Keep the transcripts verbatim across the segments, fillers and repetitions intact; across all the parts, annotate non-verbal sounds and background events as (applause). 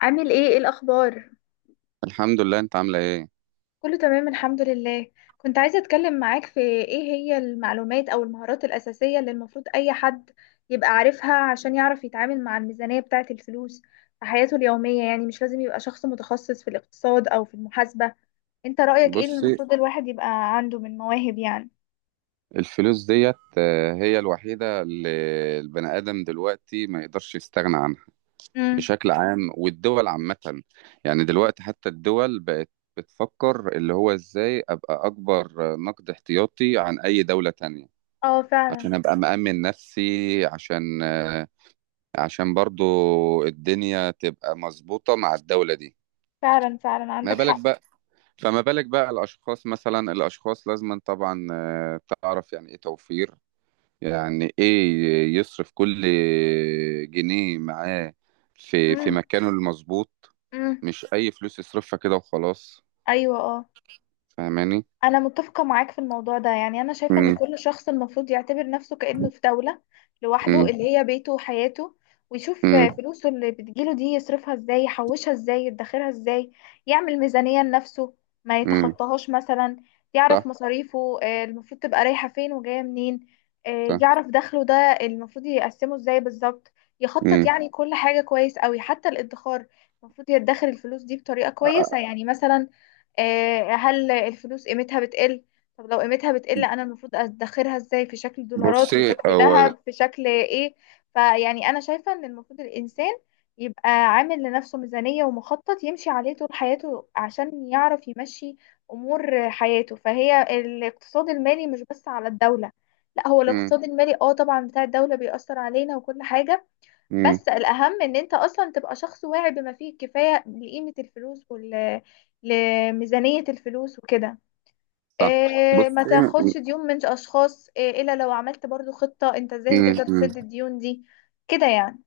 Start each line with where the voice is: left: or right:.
left: عامل ايه؟ ايه الاخبار؟
right: الحمد لله، انت عامله ايه؟
left: كله تمام الحمد لله. كنت عايزة اتكلم معاك في ايه هي المعلومات او المهارات الاساسية اللي المفروض اي حد يبقى عارفها عشان يعرف يتعامل مع الميزانية بتاعة الفلوس في حياته اليومية. يعني مش لازم يبقى شخص متخصص في الاقتصاد او في المحاسبة. انت رأيك ايه اللي
right: بصي.
left: المفروض الواحد يبقى عنده من مواهب يعني؟
right: الفلوس ديت آه، هي الوحيده اللي البني ادم دلوقتي ما يقدرش يستغنى عنها
left: امم.
right: بشكل عام، والدول عامه. يعني دلوقتي حتى الدول بقت بتفكر اللي هو ازاي ابقى اكبر نقد احتياطي عن اي دوله تانية،
left: اه فعلا.
right: عشان ابقى مأمن نفسي، عشان آه، عشان برضو الدنيا تبقى مظبوطه مع الدوله دي.
left: فعلا فعلا
right: ما
left: عندك
right: بالك
left: حق.
right: بقى فما بالك بقى الأشخاص، مثلا الأشخاص لازما طبعا آه، تعرف يعني إيه توفير، يعني إيه يصرف كل جنيه معاه في في
left: امم.
right: مكانه المظبوط،
left: امم.
right: مش أي فلوس يصرفها كده وخلاص.
left: ايوه اه.
right: فاهماني؟
left: أنا متفقة معاك في الموضوع ده، يعني أنا شايفة إن
right: مم.
left: كل شخص المفروض يعتبر نفسه كأنه في دولة لوحده
right: مم.
left: اللي هي بيته وحياته، ويشوف
right: مم.
left: فلوسه اللي بتجيله دي يصرفها إزاي، يحوشها إزاي، يدخرها إزاي، يعمل ميزانية لنفسه ما
right: مم.
left: يتخطاهاش مثلا. يعرف
right: صح.
left: مصاريفه آه، المفروض تبقى رايحة فين وجاية منين. آه،
right: صح.
left: يعرف دخله ده المفروض يقسمه إزاي بالظبط، يخطط
right: مم.
left: يعني كل حاجة كويس أوي حتى الادخار. المفروض يدخر الفلوس دي بطريقة كويسة، يعني مثلا آه، هل الفلوس قيمتها بتقل؟ طب لو قيمتها بتقل انا المفروض ادخرها ازاي؟ في شكل دولارات؟ في
right: بصي
left: شكل
right: هو.
left: ذهب؟ في شكل ايه؟ فيعني انا شايفة ان المفروض الانسان يبقى عامل لنفسه ميزانية ومخطط يمشي عليه طول حياته عشان يعرف يمشي امور حياته. فهي الاقتصاد المالي مش بس على الدولة، لا هو
right: مم.
left: الاقتصاد المالي اه طبعا بتاع الدولة بيأثر علينا وكل حاجة.
right: مم.
left: بس الأهم إن أنت أصلا تبقى شخص واعي بما فيه الكفاية لقيمة الفلوس وال لميزانية الفلوس وكده.
right: صح.
left: إيه، ما
right: بصي.
left: تاخدش ديون من أشخاص، إيه، إلا لو عملت برضو خطة أنت إزاي
right: مم.
left: هتقدر
right: مم.
left: تسد الديون دي. كده يعني.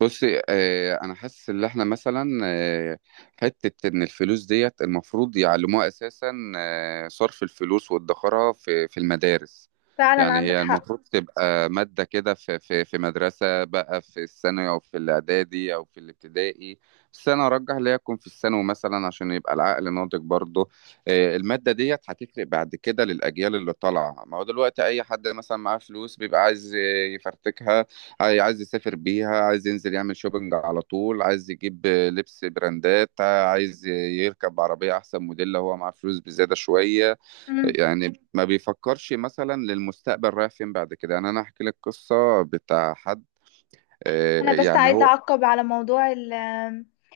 right: بصي، آه، انا حاسس ان احنا مثلا آه، حته ان الفلوس ديت المفروض يعلموها اساسا، آه، صرف الفلوس وادخارها في في المدارس.
left: فعلا
right: يعني
left: عندك
right: هي
left: حق.
right: المفروض تبقى ماده كده في في في مدرسه، بقى في الثانوي او في الاعدادي او في الابتدائي، بس انا ارجح ليها تكون في الثانوي مثلا عشان يبقى العقل ناضج برضه. آه، الماده ديت هتفرق بعد كده للاجيال اللي طالعه، ما هو دلوقتي اي حد مثلا معاه فلوس بيبقى عايز آه، يفرتكها، عاي- عايز يسافر بيها، عايز ينزل يعمل شوبينج على طول، عايز يجيب لبس براندات، عايز يركب عربية أحسن موديل لو هو معاه فلوس بزيادة شوية.
left: مم.
right: يعني ما بيفكرش مثلا للمستقبل رايح فين بعد كده. يعني أنا أحكي لك قصة بتاع حد
left: أنا
right: آه،
left: بس
right: يعني
left: عايزة
right: هو.
left: أعقب على موضوع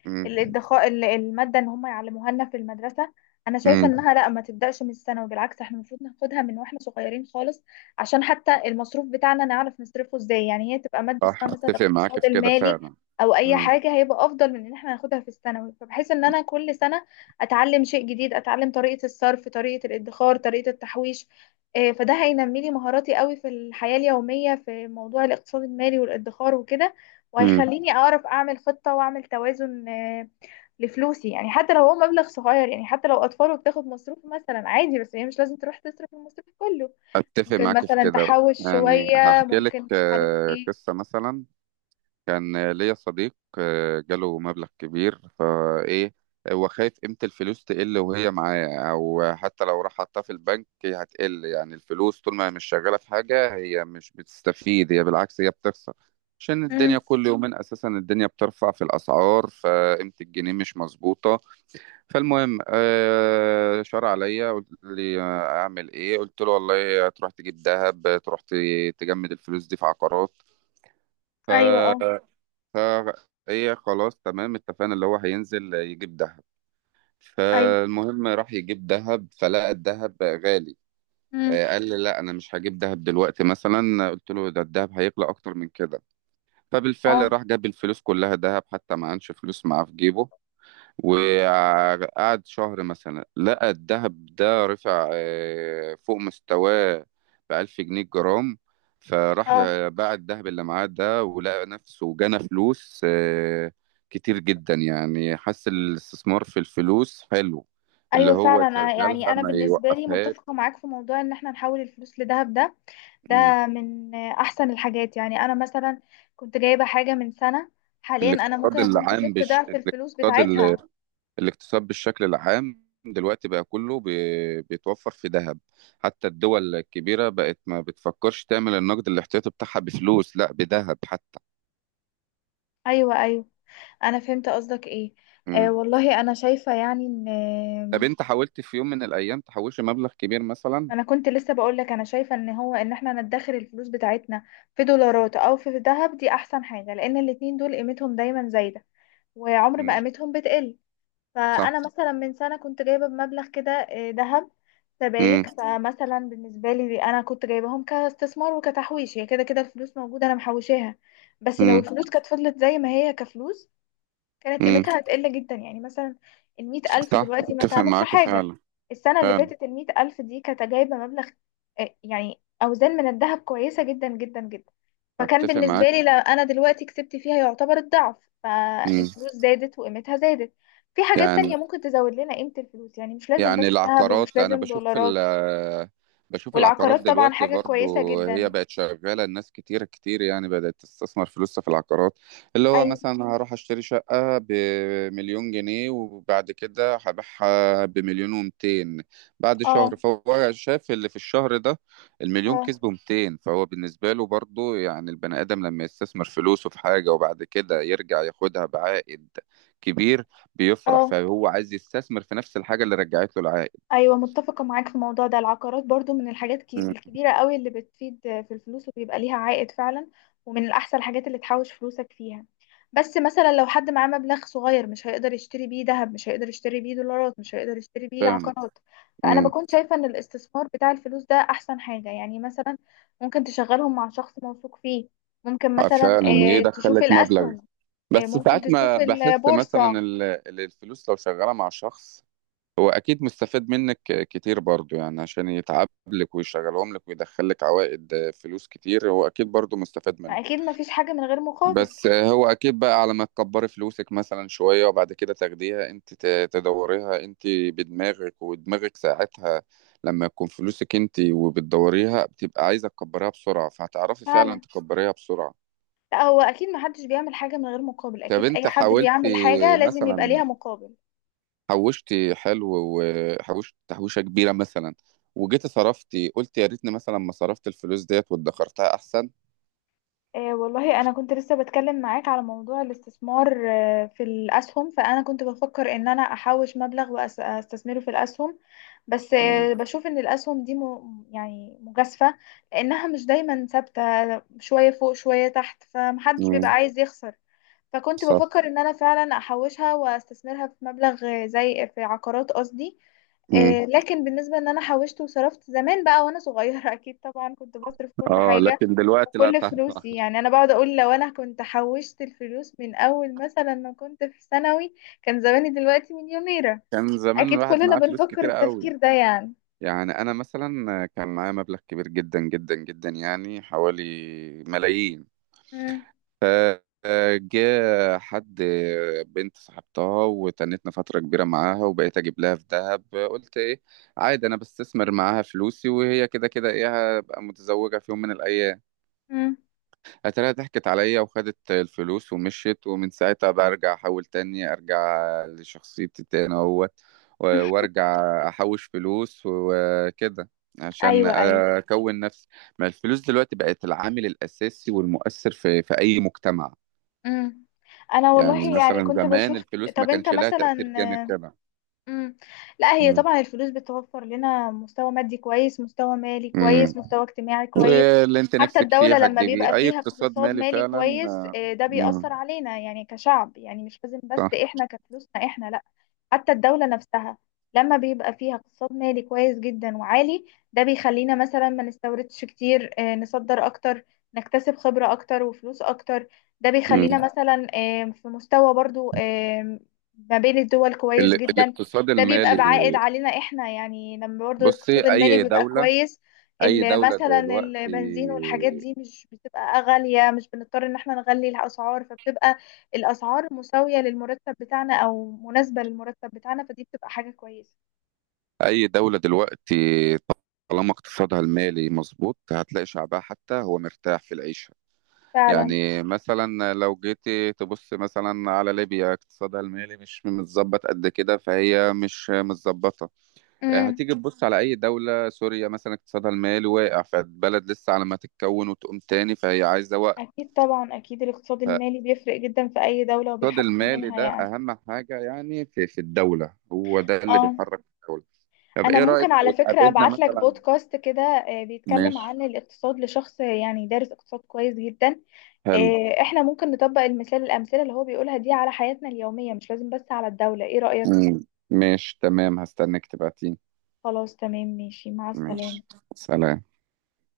right: مم.
left: الادخاء، ال- المادة ان هم يعلموها لنا في المدرسة. انا شايفة
right: مم.
left: انها لا، ما تبدأش من الثانوي، بالعكس احنا المفروض ناخدها من واحنا صغيرين خالص، عشان حتى المصروف بتاعنا نعرف نصرفه ازاي. يعني هي تبقى مادة
right: صح،
left: اسمها مثلا
right: أتفق معاك
left: الاقتصاد
right: في كده
left: المالي
right: فعلا.
left: او اي
right: مم.
left: حاجة، هيبقى افضل من ان احنا ناخدها في الثانوي، فبحيث ان انا كل سنة اتعلم شيء جديد، اتعلم طريقة الصرف، طريقة الادخار، طريقة التحويش. إيه، فده هينمي لي مهاراتي قوي في الحياة اليومية في موضوع الاقتصاد المالي والادخار وكده،
right: مم.
left: وهيخليني اعرف اعمل خطة واعمل توازن آه، لفلوسي. يعني حتى لو هو مبلغ صغير، يعني حتى لو اطفال وبتاخد مصروف مثلا عادي، بس هي مش لازم تروح تصرف المصروف كله،
right: أتفق
left: ممكن
right: معاك في
left: مثلا
right: كده.
left: تحوش
right: يعني
left: شوية،
right: هحكي لك
left: ممكن مش عارف
right: آه،
left: ايه.
right: قصة مثلا. كان ليا صديق آه، جاله مبلغ كبير فايه، هو خايف قيمة الفلوس تقل وهي معاه، او حتى لو راح حطها في البنك هي هتقل. يعني الفلوس طول ما هي مش شغالة في حاجة هي مش بتستفيد، هي بالعكس هي بتخسر، عشان الدنيا
left: امم.
right: كل يومين اساسا الدنيا بترفع في الاسعار، فقيمة الجنيه مش مظبوطة. فالمهم آه، شار عليا، قلت لي آه، اعمل ايه؟ قلت له والله تروح تجيب ذهب، تروح ت- تجمد الفلوس دي في عقارات.
left: ايوه اه.
right: فهي خلاص تمام، اتفقنا اللي هو هينزل يجيب دهب.
left: ايوه.
right: فالمهم راح يجيب دهب فلقى الدهب غالي.
left: امم.
right: آه، قال لي لا انا مش هجيب دهب دلوقتي. مثلا قلت له ده الدهب هيغلى اكتر من كده. فبالفعل
left: اه.
right: راح جاب الفلوس كلها دهب، حتى ما كانش فلوس معاه في جيبه. وقعد شهر مثلا، لقى الذهب ده رفع آه، فوق مستواه بألف جنيه الجرام. فراح
left: اه.
right: باع الذهب اللي معاه ده، ولقى نفسه جنى فلوس آه، كتير جدا. يعني حس الاستثمار في الفلوس حلو، اللي
left: ايوه
right: هو
left: فعلا. أنا- يعني
right: يشغلها
left: انا
right: ما
left: بالنسبه لي
right: يوقفهاش.
left: متفقه معاك في موضوع ان احنا نحول الفلوس لذهب، ده ده
right: مم.
left: من احسن الحاجات. يعني انا مثلا كنت جايبه حاجه من سنه، حاليا انا ممكن
right: الاقتصاد
left: اكون
right: العام
left: كسبت
right: بش...
left: ضعف الفلوس
right: الاقتصاد
left: بتاعتها.
right: الاقتصاد بالشكل العام دلوقتي بقى كله بي- بيتوفر في ذهب. حتى الدول الكبيرة بقت ما بتفكرش تعمل النقد الاحتياطي بتاعها بفلوس، لا بذهب حتى.
left: ايوه ايوه، انا فهمت قصدك ايه. آه
right: مم.
left: والله انا شايفه يعني ان
right: طب
left: آه،
right: انت حاولت في يوم من الأيام تحوش مبلغ كبير مثلا؟
left: انا كنت لسه بقول لك انا شايفه ان هو ان احنا ندخر الفلوس بتاعتنا في دولارات او في ذهب، دي احسن حاجه، لان الاتنين دول قيمتهم دايما زايده وعمر ما
right: مم.
left: قيمتهم بتقل.
right: صح.
left: فانا مثلا من سنه كنت جايبه بمبلغ كده آه، ذهب
right: مم.
left: سبايك. فمثلا بالنسبه لي انا كنت جايباهم كاستثمار وكتحويش، هي كده كده الفلوس موجوده انا محوشاها، بس لو
right: مم.
left: الفلوس كانت فضلت زي ما هي كفلوس كانت
right: مم.
left: قيمتها هتقل جدا. يعني مثلا المئة ألف
right: صح،
left: دلوقتي ما
right: اتفق
left: اتعملش
right: معاك
left: حاجة،
right: فعلا.
left: السنة اللي
right: فعلا
left: فاتت المئة ألف دي كانت جايبة مبلغ آه، يعني أوزان من الذهب كويسة جدا جدا جدا. فكان
right: اتفق
left: بالنسبة
right: معاك.
left: لي لا، أنا دلوقتي كسبت فيها يعتبر الضعف،
right: مم.
left: فالفلوس زادت وقيمتها زادت. في حاجات
right: يعني
left: تانية ممكن تزود لنا قيمة الفلوس، يعني مش لازم
right: يعني
left: بس ذهب ومش
right: العقارات، انا
left: لازم
right: بشوف
left: دولارات.
right: ال بشوف العقارات
left: والعقارات طبعا
right: دلوقتي
left: حاجة كويسة
right: برضو هي
left: جدا.
right: بقت شغالة، الناس كتير كتير يعني بدأت تستثمر فلوسها في العقارات، اللي هو
left: أيوة.
right: مثلا هروح اشتري شقة بمليون جنيه وبعد كده هبيعها بمليون ومتين بعد شهر.
left: اه.
right: فهو شاف اللي في الشهر ده المليون
left: اه.
right: كسبه مئتين، فهو بالنسبة له برضو. يعني البني آدم لما يستثمر فلوسه في حاجة وبعد كده يرجع ياخدها بعائد كبير بيفرح،
left: اه.
right: فهو عايز يستثمر في نفس الحاجة اللي رجعت له العائد.
left: ايوه متفقه معاك في الموضوع ده، العقارات برضو من الحاجات كي-
right: امم.
left: الكبيره قوي اللي بتفيد في الفلوس وبيبقى ليها عائد فعلا، ومن الاحسن الحاجات اللي تحوش فلوسك فيها. بس مثلا لو حد معاه مبلغ صغير مش هيقدر يشتري بيه ذهب، مش هيقدر يشتري بيه دولارات، مش هيقدر يشتري بيه
right: فعلا.
left: عقارات. فانا
right: امم.
left: بكون شايفه ان الاستثمار بتاع الفلوس ده احسن حاجه، يعني مثلا ممكن تشغلهم مع شخص موثوق فيه، ممكن
right: آه،
left: مثلا
right: فعلا. ايه،
left: آه، تشوف
right: دخلك مبلغ؟
left: الاسهم، آه،
right: بس
left: ممكن
right: ساعات ما
left: تشوف
right: بحس
left: البورصه.
right: مثلا ال- ال- الفلوس لو شغالة مع شخص، هو أكيد مستفاد منك كتير برضو، يعني عشان يتعب لك ويشغلهم لك ويدخلك عوائد آه، فلوس كتير، هو أكيد برضو مستفاد
left: ما
right: منهم.
left: اكيد ما فيش حاجه من غير مقابل.
right: بس هو اكيد، بقى على ما تكبري فلوسك مثلا شوية وبعد كده تاخديها انت ت- تدوريها انت بدماغك، ودماغك ساعتها لما يكون فلوسك انت وبتدوريها، بتبقى عايزة تكبريها بسرعة، فهتعرفي فعلا
left: فعلا،
right: تكبريها بسرعة.
left: لا هو اكيد محدش بيعمل حاجه من غير مقابل،
right: طب
left: اكيد اي
right: انت
left: حد
right: حاولتي
left: بيعمل حاجه لازم يبقى
right: مثلا،
left: ليها مقابل.
right: حوشتي حلو وحوشت تحويشة كبيرة مثلا، وجيتي صرفتي قلت يا ريتني مثلا ما صرفت الفلوس ديت وادخرتها احسن؟
left: آه والله انا كنت لسه بتكلم معاك على موضوع الاستثمار آه في الاسهم، فانا كنت بفكر ان انا احوش مبلغ واستثمره في الاسهم، بس
right: مم.
left: آه بشوف ان الاسهم دي م... يعني مجازفه، لانها مش دايما ثابته، شويه فوق شويه تحت، فمحدش بيبقى
right: مم.
left: عايز يخسر. فكنت
right: صح.
left: بفكر ان انا فعلا احوشها واستثمرها في مبلغ زي في عقارات قصدي.
right: مم.
left: آه، لكن بالنسبة ان انا حوشت وصرفت زمان بقى وانا صغيرة (laughs) اكيد طبعا كنت بصرف كل
right: اه،
left: حاجة
right: لكن دلوقتي لا
left: وكل
right: طبعا.
left: فلوسي. يعني انا بقعد اقول لو انا كنت حوشت الفلوس من اول مثلا ما كنت في ثانوي كان زماني دلوقتي مليونيرة.
right: كان زمان
left: اكيد
right: الواحد
left: كلنا
right: معاه فلوس
left: بنفكر
right: كتير قوي.
left: التفكير ده يعني.
right: يعني انا مثلا كان معايا مبلغ كبير جدا جدا جدا، يعني حوالي ملايين.
left: مم.
right: فجاء حد، بنت صاحبتها وتنتنا فترة كبيرة معاها، وبقيت اجيب لها في دهب. قلت ايه عادي انا بستثمر معاها فلوسي، وهي كده كده ايه هبقى متزوجة في يوم من الايام.
left: مم.
right: اتاريها ضحكت عليا وخدت الفلوس ومشيت، ومن ساعتها برجع احاول تاني، ارجع لشخصيتي تاني اهوت، و- وارجع احوش فلوس وكده عشان
left: ايوه ايوه.
right: اكون نفسي. ما الفلوس دلوقتي بقت العامل الاساسي والمؤثر في في اي مجتمع.
left: مم. انا
right: يعني
left: والله يعني
right: مثلا
left: كنت
right: زمان
left: بشوف.
right: الفلوس ما
left: طب انت
right: كانش لها
left: مثلا.
right: تأثير جامد كده.
left: مم. لا هي
right: مم.
left: طبعا الفلوس بتوفر لنا مستوى مادي كويس، مستوى مالي
right: مم.
left: كويس، مستوى اجتماعي كويس.
right: واللي انت
left: حتى
right: نفسك فيه
left: الدولة لما بيبقى
right: هتجيبيه، اي
left: فيها
right: اقتصاد
left: اقتصاد
right: مالي
left: مالي
right: فعلا
left: كويس
right: آه،
left: آه، ده
right: مم.
left: بيأثر علينا، يعني كشعب، يعني مش لازم بس
right: صح.
left: احنا كفلوسنا احنا، لا حتى الدولة نفسها لما بيبقى فيها اقتصاد مالي كويس جدا وعالي، ده بيخلينا مثلا ما نستوردش كتير آه، نصدر اكتر، نكتسب خبرة اكتر وفلوس اكتر. ده بيخلينا
right: مم.
left: مثلا آه، في مستوى برضو آه، ما بين الدول كويس
right: ال-
left: جدا.
right: الاقتصاد
left: ده بيبقى
right: المالي.
left: بعائد علينا احنا، يعني لما برضو
right: بصي
left: الاقتصاد المالي
right: اي
left: بيبقى
right: دولة
left: كويس
right: اي
left: ال-
right: دولة
left: مثلا
right: دلوقتي
left: البنزين والحاجات دي مش بتبقى غالية، مش بنضطر ان احنا نغلي الاسعار، فبتبقى الاسعار مساوية للمرتب بتاعنا او مناسبة للمرتب بتاعنا، فدي بتبقى حاجة كويسة.
right: اي دولة دلوقتي طالما اقتصادها المالي مظبوط، هتلاقي شعبها حتى هو مرتاح في العيشة.
left: فعلا.
right: يعني مثلا لو جيتي تبص مثلا على ليبيا، اقتصادها المالي مش متظبط قد كده، فهي مش متظبطة. آه،
left: امم.
right: هتيجي تبص على أي دولة، سوريا مثلا، اقتصادها المالي واقع، فالبلد لسه على ما تتكون وتقوم تاني، فهي عايزة وقت.
left: اكيد طبعا، اكيد الاقتصاد المالي بيفرق جدا في اي دولة
right: الاقتصاد
left: وبيحسن
right: المالي
left: منها
right: ده
left: يعني.
right: أهم حاجة يعني في في الدولة، هو ده اللي
left: اه،
right: بيحرك الدولة. طب
left: انا
right: إيه
left: ممكن
right: رأيك لو
left: على فكرة
right: اتقابلنا
left: ابعت لك
right: مثلا؟
left: بودكاست كده آه، بيتكلم
right: ماشي.
left: عن الاقتصاد لشخص يعني دارس اقتصاد كويس جدا.
right: حلو.
left: آه، احنا ممكن نطبق المثال، الأمثلة اللي هو بيقولها دي على حياتنا اليومية، مش لازم بس على الدولة. ايه رأيك؟
right: مم. ماشي تمام، هستناك تبعتيني.
left: خلاص تمام، ماشي، مع السلامة.
right: ماشي. سلام.